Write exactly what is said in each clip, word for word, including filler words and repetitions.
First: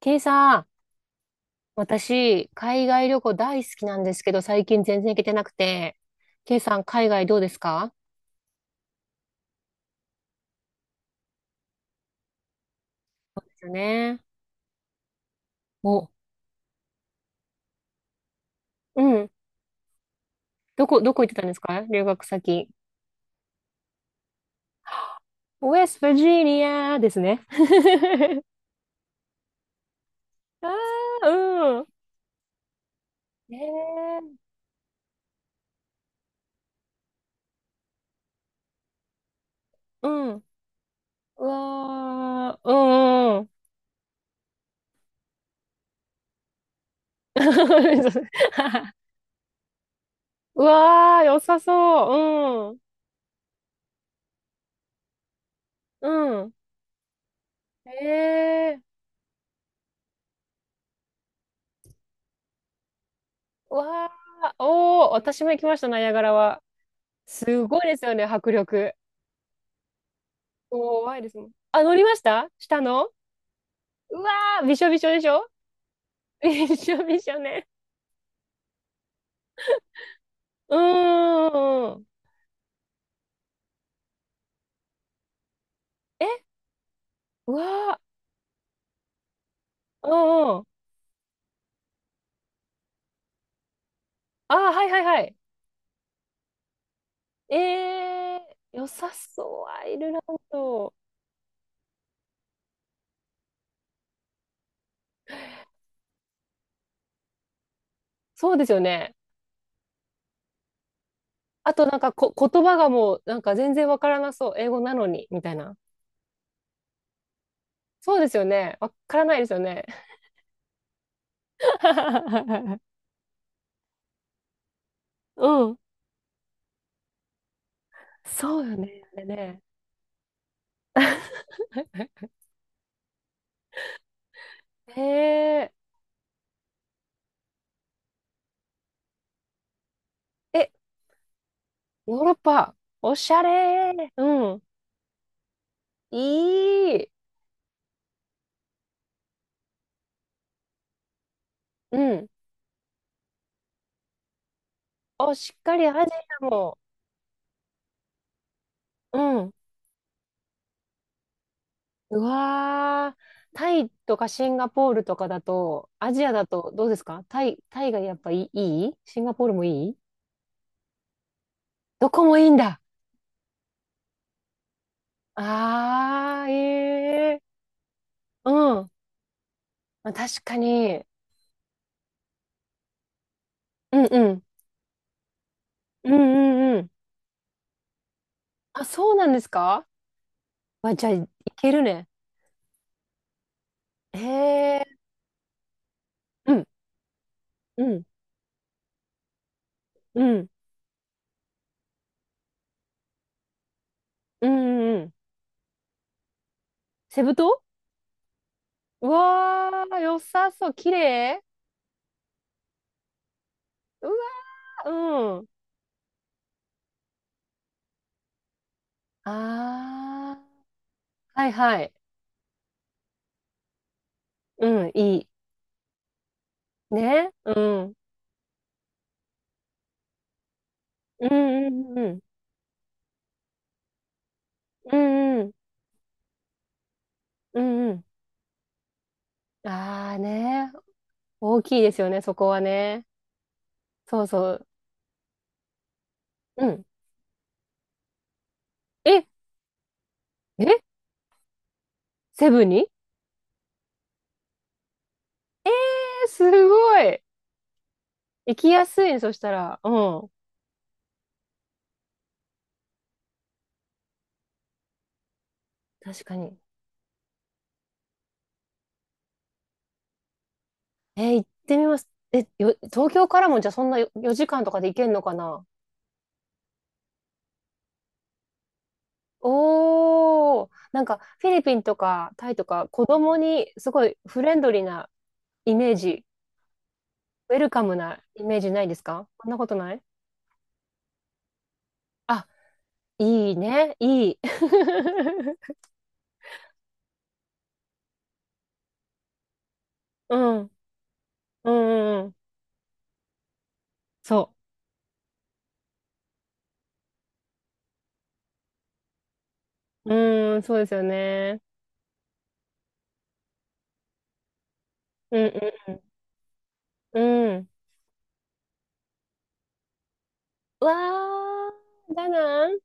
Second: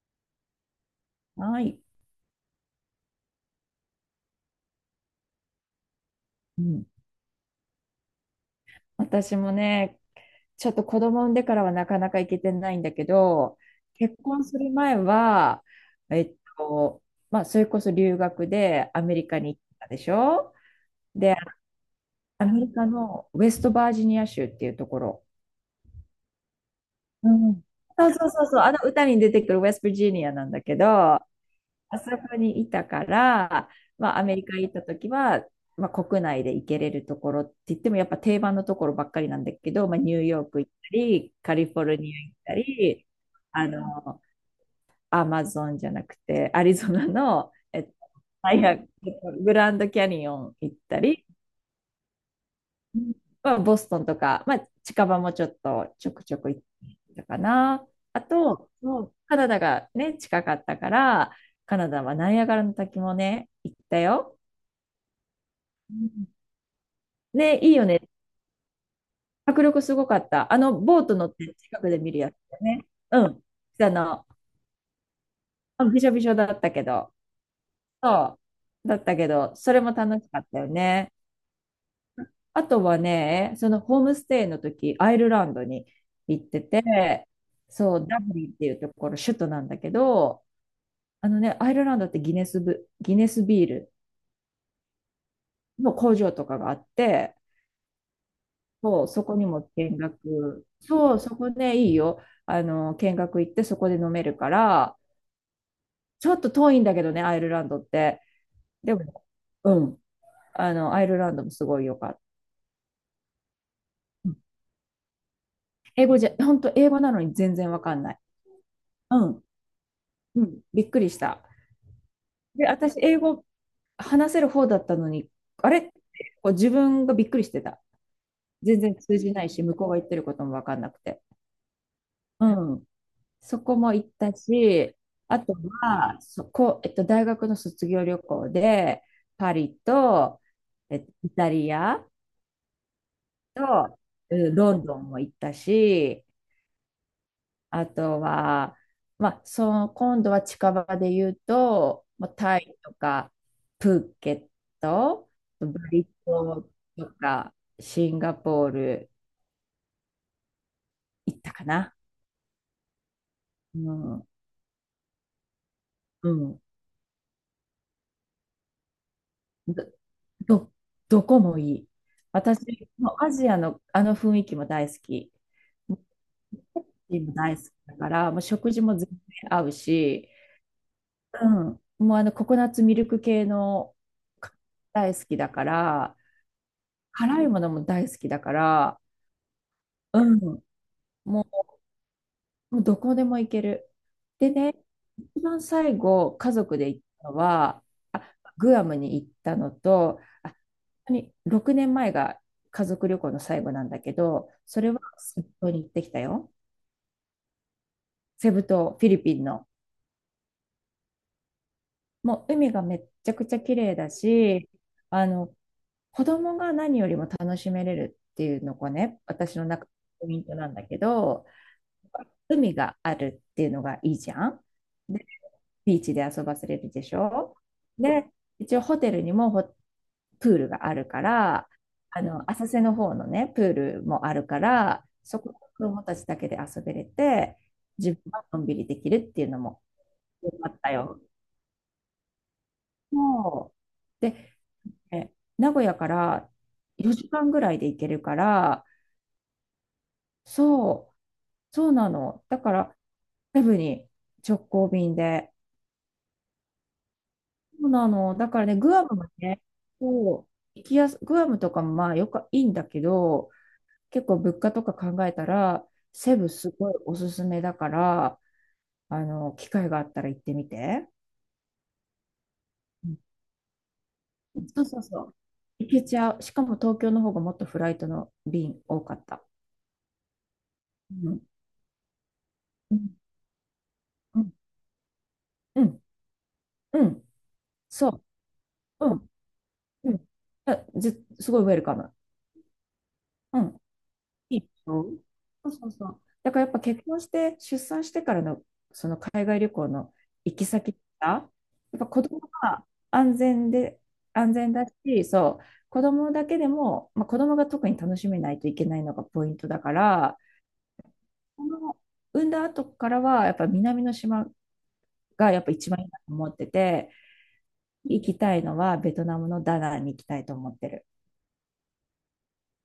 ケイさん、はい。私、海外旅行大好きなんですけど、最近全然行けてなくて。ケイうさん、ん。海外どうですか？私もね、ちょっと子供産んでからはなかなか行けてないんだけそうでど、すよ結ね。婚する前は、お、えっと、まあ、それこそ留学でうアメリん。カに行ったでしょ。どこ、どこ行ってで、たんですか留学アメ先？リカのウェストバージニア州っていうところ。ウェストバージニアですうね。ん。そうそうそ うそう、あの歌に出てくるウェストバージニアなんだあけど、ああ、うん。そこにいたから、まあ、アメええ、リカ行った時は、まあ、国内で行けれるところって言ってもやっぱ定番のところばっかりなんだけど、まあ、うニューん。ヨうーク行ったり、カリフォルニア行ったわー、うり、んうん。あのアマゾンじゃなくてアリゾナの、えっと、大学、 グランドキャニオンう行ったわー、り、良さそう。まあ、ボストンとか、まあ、近場もちょっとうちょくちょん。うくん。行ったかな。あと、ええ、そうカナダがね、近かったから、カナダはナイアガラの滝もね、行うったわよ。ー、おー、私も行きました、うナイアガん。ラは。ね、すいいごよいですね。よね、迫力。迫力すごかった。あの、ボート怖い乗でっすもん。て近あ、く乗でり見まるしやつただよ下ね。の。うん。あうの、わー、びしょびしょでしょ？ びしょびしょ だっびたけしょど、びしょね。そう。だったけど、それも楽しかったようね。ーん。あとはね、そのホームステイの時、アイルランドにえ、行ってて、うそわう、ダブリンっていうところ、首都なんだけー、ど、うんうん。あのね、アイルランドってギネスブ、ギネスビールあー、はいはいはい。の工場とかがあって、えー、良そう、さそこにもそう、ア見イルラン学、ド。そう、そこね、いいよ。あの、見学行ってそこで飲めるから、ちょっと遠いんだけどね、アイルランドって。そうですよでね。も、うん、あの、アイルランドもすあごいとよなんかかった。こ、言葉がもうなんか全然わからうなん、そう。英語なのに、みたいな。英語じゃ、本当英語なのに全然わかんなそい。うですよね。わからうないん、ですよね。うん、びっくりした。で、私、英語話せる方だったのに、うあん。れ、こう自分がびっくりしてた。そうよ全然ね。あ通れじないね。し、向こうが言ってることも分かんなくて。うん。そこも行ったし、へあとえ。は、そこ、えっと、大学の卒業旅行で、パリと、え、えっと、イタリアヨーロッパ、おしゃれと、ー。ううん、ん。ロンドンも行ったし、いい。あとは、まあ、その今度は近場で言ううと、まん。あ、タイとか、プーケット、お、しっバかりアリジア島も。とかシンガポールうん。行ったかな。うわー。タうイとん、かシンガポールとかだと、アジうアだん、とどうですか？タイ、タイがやっぱいい、いいシンガポールもど、いい？どどこもいい。どこもいいんだ。私、もうアジアのあの雰囲気も大好き。もあうもー、ええ大好きだから、もう食ー。う事ん。も全然合うまあ、し、確かに。うん、もうあのココナッツミルク系のうんうん。大好きだかうんら、うんうん。辛いものも大好きだかあ、ら、そうなんですか？うん、まあ、じゃあ、いもけるね。う、もうどこでも行ける。へでね、え。一番最後、う家ん。族で行ったのうは、ん。あ、グアムに行ったのと、うん。あ、本当にろくねんまえが家族旅行の最後なんだけうど、んそれうんうはん。セブ島に行ってきたよ。セブ島。セブ島、フうィリピンの。わー、良さそう。綺麗。もう海がめっちゃくちゃ綺麗うだわし、あー、うん。の、子供が何よりも楽しめれるっていうのがね、私の中のポイあントなんだけー、はど、いはい。海があるっていうのがいいじゃん。うん、いで、い。ビーチで遊ばせれるでしね。うょ。ん。で、一応ホテルにもホプールがあるかうんら、うんうん。あの、浅瀬の方のね、プールもあるかうら、んそうん。こ、子供たちだけで遊べれて、うんうん。自分はのんびりできるっていうのもあーよかね。ったよ。大きいですよね、そこはね。そう、そうそで、う。え名古屋からうん。よじかんぐらいで行けるから、え、え、そう、そうなの。セだブンかにえら、セブに直行便で、ーすごい。そうなの。だ行からきね、やグすアいムね、もそしたね、ら。うん。そう、行きやす、グアムとかもまあよくいいんだけど、結構物価とか考えたら、確セかブに。すごいおすすめだから、あの、機会があったら行ってみて。えー、行ってみます。え、よ、う東ん、京からもじゃあそんなよよじかんとかそうで行そうけんそのかう。な？行けちゃう。しかも東京の方がもっとフライトの便多かった。おー、なんかうん。フィリピンとかタイとかう子ん。供にすごいうフん。レンドリーなイうメーん。ジ、うん、ウェルカムそなイメージないですう。うか？ん。そんなことない？うん。あず、すごいウェルカム。あ、いいうん。ね、いい。いいでしょ。そう そうそう。だからやっぱ結婚して出産してからのその海外旅行のう行きん、先が、うん、やっぱう子んうん、供が安全で、安そ全だし、そう、子供だけでも、まあ、子供が特に楽しめないといけないのがポイントだかう。ら、うん、そうですよね。この産んだ後からはやっぱ南の島うん、がやっぱ一番いいなと思ってて、うん、うん。行きたいのはベトナムのダナンに行きたいと思っうてわる。ー、ダナン、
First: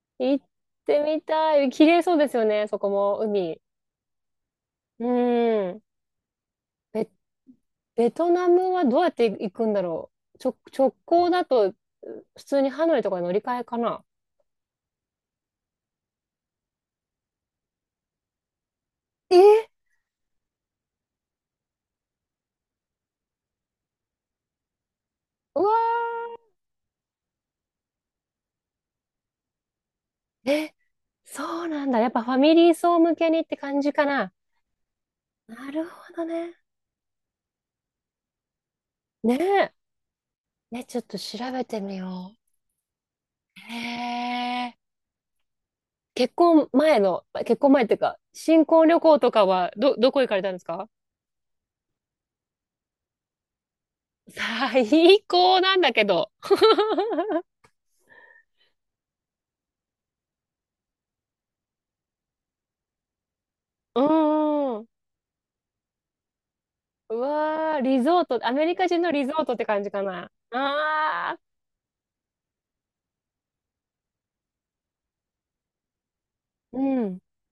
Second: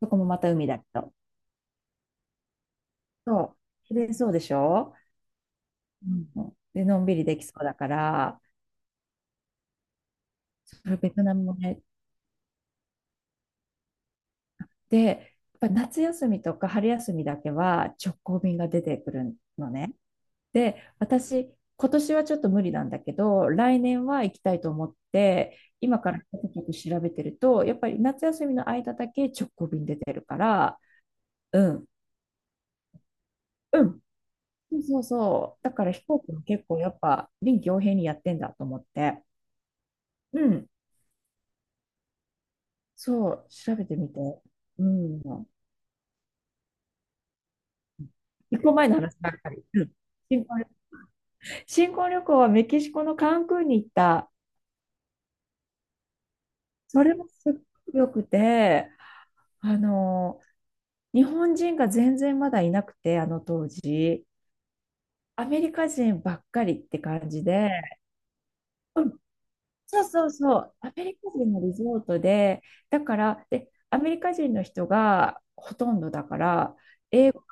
そこもま行った海だけてど。みたい。綺麗そうですよね、そこも、そう。海。綺麗そうでしょ。うん。うん、で、のめんっびりできそうだかベトら、ナムはどうやって行くんだろう。直、そ直れベト行ナだムもと、ね、普通にハノイとかに乗り換えかな。で、やっぱ夏休みとか春休みだけは直行便が出てくるえ、のね。で、私、今年はちょっと無理なんだけど、来年は行きたいと思って、うわ今からちょっと調べてると、やっぱり夏休みの間だけ直行便出てるかー、え、ら、そううなん、んだ。やっぱファミリー層向けにって感うじん、かな。そうそうそう、なだかるら飛ほ行ど機もね。結構やっぱ臨機応変にやってんだと思って、ねえ。うん、ね、ちょっと調べてみよう。そう、へ調べてみて、え。うん。結婚前の、結婚前っていうか、一新個婚前の旅話行とばっかかり。は、うん。ど、どこ行かれ新たんです婚、か？新婚旅行はメキシコのカンクンに行った。最高なんだけど。それもすっ ごくよくて、あの、日本人が全然まだいなくて、あの当うう時。ん。アメリカ人ばっかりってう感じで、わー、リゾート、アメリカ人うのん、リゾートって感じそかうそな。うそう、アメリカああ、人のリゾートで、だから、で、アメリカ人の人がほとんどだから、うん、英語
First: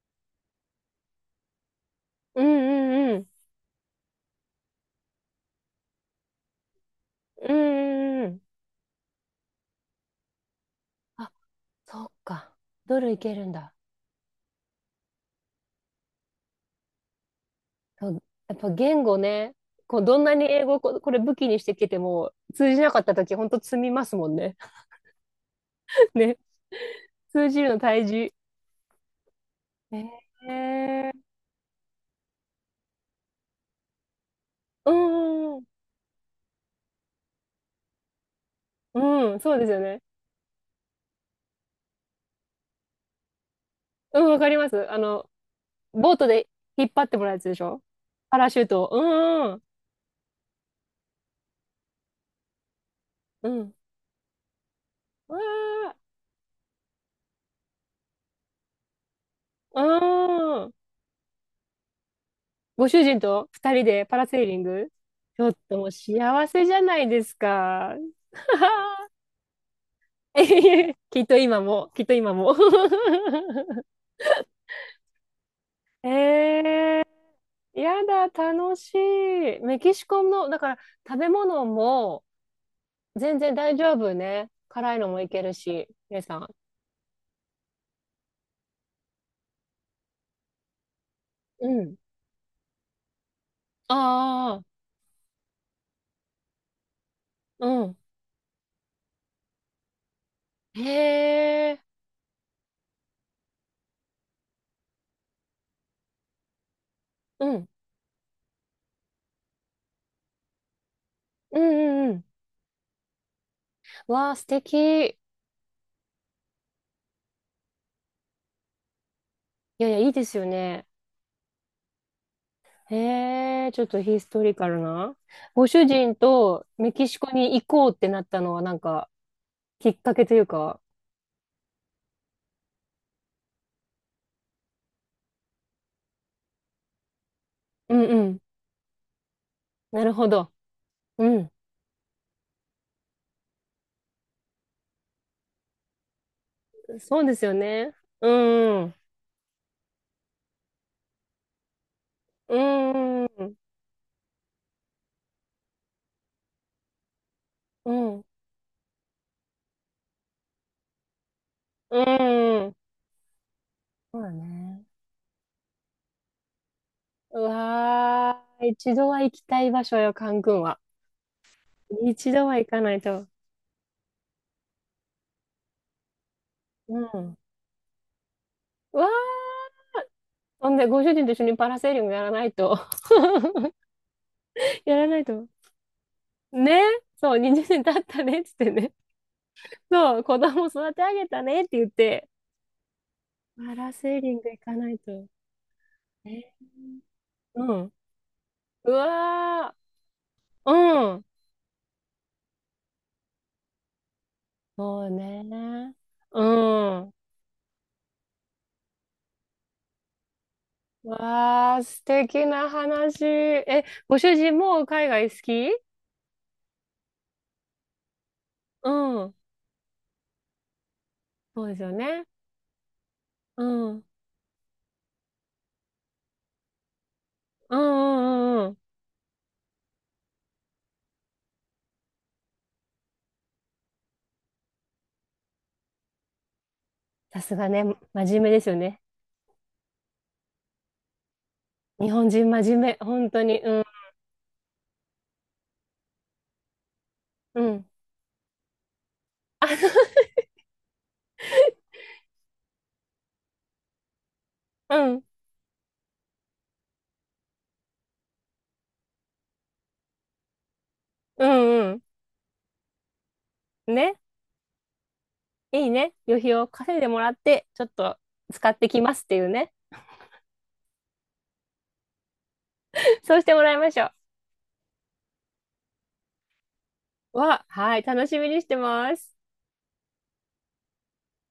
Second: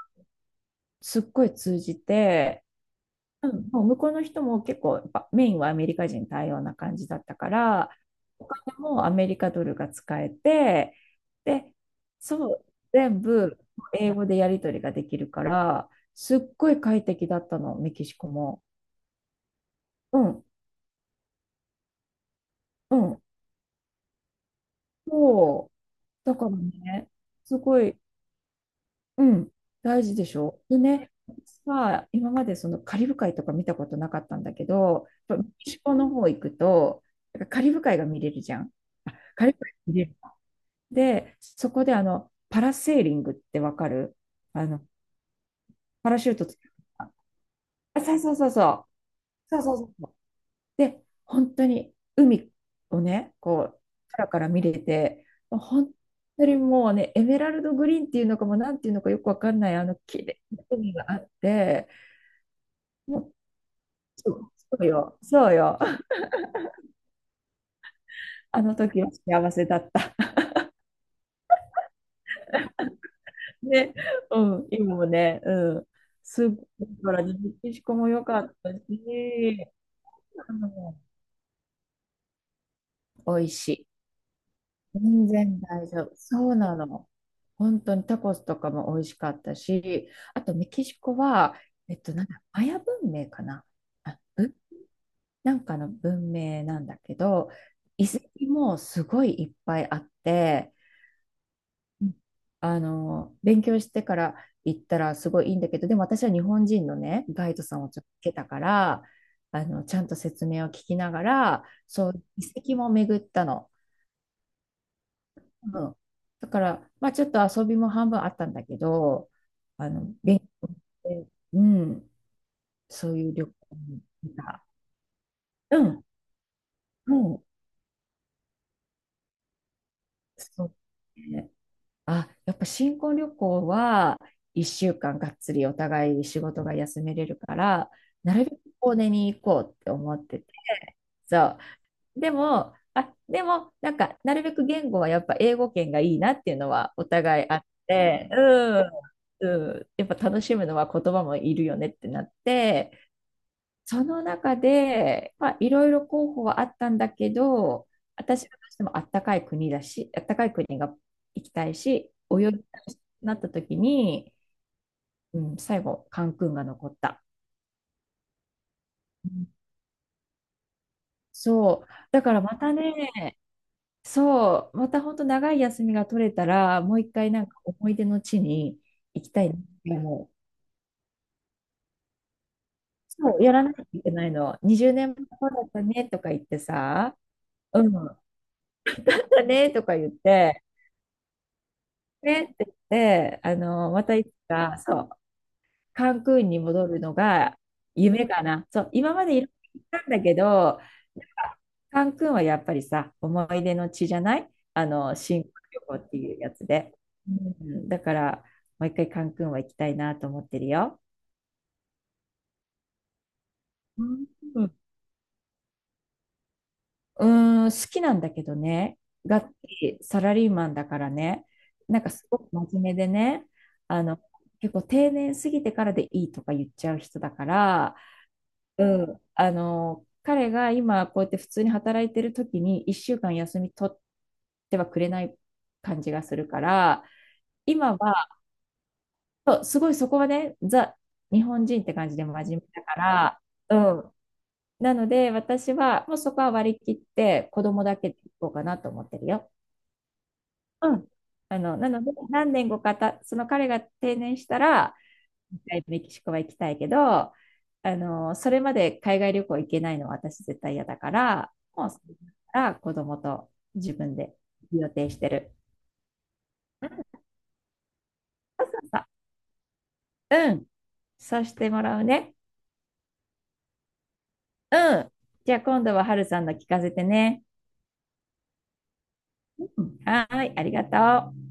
すっごい通じうんて、うんうん、うん、もう向こうの人も結構やっぱメインはアメリカ人対応な感じだったかうら、んうんうん。お金もアメリカドルが使えて、あ、で、そっか。そう、ドルい全けるん部だ。英語でやり取りができるから、すっごい快適だったのメキそう、シコやっも。ぱ言語ね、こうどうんなん、に英語をこ、これ武器にしてきても通じなうかったん、ときほんと積みますもんね。そう、 だね、からね、通すじるのごい、大事。うん、大事でえしょ。でね、ー、私は今までそのカリブ海とか見たことなかったんだけうど、やっぱメんうんキシコの方行くと、なんかカリブ海が見れるじゃん。うん、うん、軽そくうですよ入ね。れる。で、そこであの、パラセーリングってわかる？うん、わかりあまの、す。あの、パボーラトシュートでつけ引っ張った、てもらうやつでしょ？あ、そうそうパそラうシュートそう。を。うんうそうんそうそうそう。で、本当に海をね、うん。こうん。う、空から見れて、うわ本ー。当にもうね、エメラルドグリーンっていうのかも、なんていうのかよくわかんない、ああの、綺麗なあ、海があって、ご主人もう、と二人でパラそセーうリンそうグ。よ、ちょそうっとよ。もう幸せじゃないですか。あの時 は幸せだった。えへへ、きっと今も、きっと今も。ね、うん、今もね、うん、すっえごい、ら、メキー、シコやも良だ、かった楽しい。し、メキシコの、うだからん、食べ物も全美味然し大い。丈夫ね。辛いのも全いける然大し、丈夫。皆さそん。うなの。本当にタコスとかも美味しかったし、あとメキシコは、うえん。っと、なんだ、マヤ文明かなあ、うああ、なんかの文明なんだけど、うん。遺跡もすごいいっぱいあって、へえ、うん、あの、勉強してから行ったらすごいいいんだけど、でも私は日本人のね、ガイうドん。さんをちょっとつけたから、あの、ちゃんと説明を聞きながうんら、うんそうう、ん。遺跡も巡ったの。わあ、素敵。いうん。だから、まあちょっと遊びも半分あったんだけど、やあいや、いいの、です勉よ強ね。で、うん、へそういう旅行え、ちょっとにヒス行っトリた。カルな。ごう主ん、人とメキうシコん、に行こうってなったのはなんかきっかけというそう。か。ね、あ、やっぱ新婚旅行はいっしゅうかんがっつりお互い仕事が休めれるから、うんうなん。るべく遠出に行こうってなる思っほてて、ど。うん。そう。でも、あ、でも、なんか、なるべく言語はやっぱ英語圏がいいなっていうのはおそうです互いよあっね。て、ううん、ん。うん、やっぱ楽しむのは言葉もいるよねってなっうて、ん。うん。その中で、まあ、いろいろ候補はあったんだけど、うん。私はどうしてもあったかい国だし、あったかい国が行きたいうし、泳ぎん、たいしなった時そうだに、ね。うん、最後、カンクンが残った。うわー、一度はう行きん、たい場所よ、カン君は。そう。だ一から度まは行たかないと。ね、そう、また本当長い休みが取れたら、うもう一回ん。なんか思い出の地にうわー、行きたいなって思う。ほんで、ご主人と一緒にパラセーリングやらないと。そう、やらな いといけないの。20やら年ない前と。こうだったねとか言ってね、さ、そう、にじゅうねんうん、経っだたねっつってね。ねとか言っそう、子て、供育て上げたねって言って、ねって言って、あパの、ラまたセーいつリング行かか、ないそう、と。カンえクンにー、戻るのがうん。夢かな。そう、う今までいろいわろ行ったんだけど、ー、うん。カンクンはやっぱりさ、思い出の地じゃない、あそうの、新婚旅ね。行っていううやつで。ん。うん、だから、もう一回カンクンは行きたいなと思ってるよ。うわー、素敵な話。え、うごん、主人も海外好き？うーん、好きなんだけどうね、ん。がっつりサラリーマンだからね、そうですよなんかね。すごく真面目でね、うん。うあんの、結構定年過ぎてからでいいとか言っちゃう人だかうんら、うん、うん。うん、あの、彼が今こうやって普通に働いてる時にいっしゅうかん休み取ってはくれない感じがするから、さすがね、今は、真面目ですよね。そう、すごいそこはね、ザ、日本人って感日じで本真人面目真面だか目、本ら、当に。うん。うん、なので、私はもうそこは割り切ってう子供ん。だけで行こうかなと思ってるよ。あ、うん。あの、なので、何年後かた、その彼が定年したら、うん。一回メキシコは行きたいけど、あの、それまで海外旅行行けないのは私絶対嫌だかうら、もんううそん。れから子供と自ね。分で予定してる。いいね。旅費をうん、そ稼いでもうらって、ちょっとそ使うってそきますっていうね。う、うん、そうしてもらうね。そうしてもらいましょうん。じゃあ今度は春さんの聞かせてう。ね。わ、はい、楽しみにしてます。うん、はーい、ありがとう。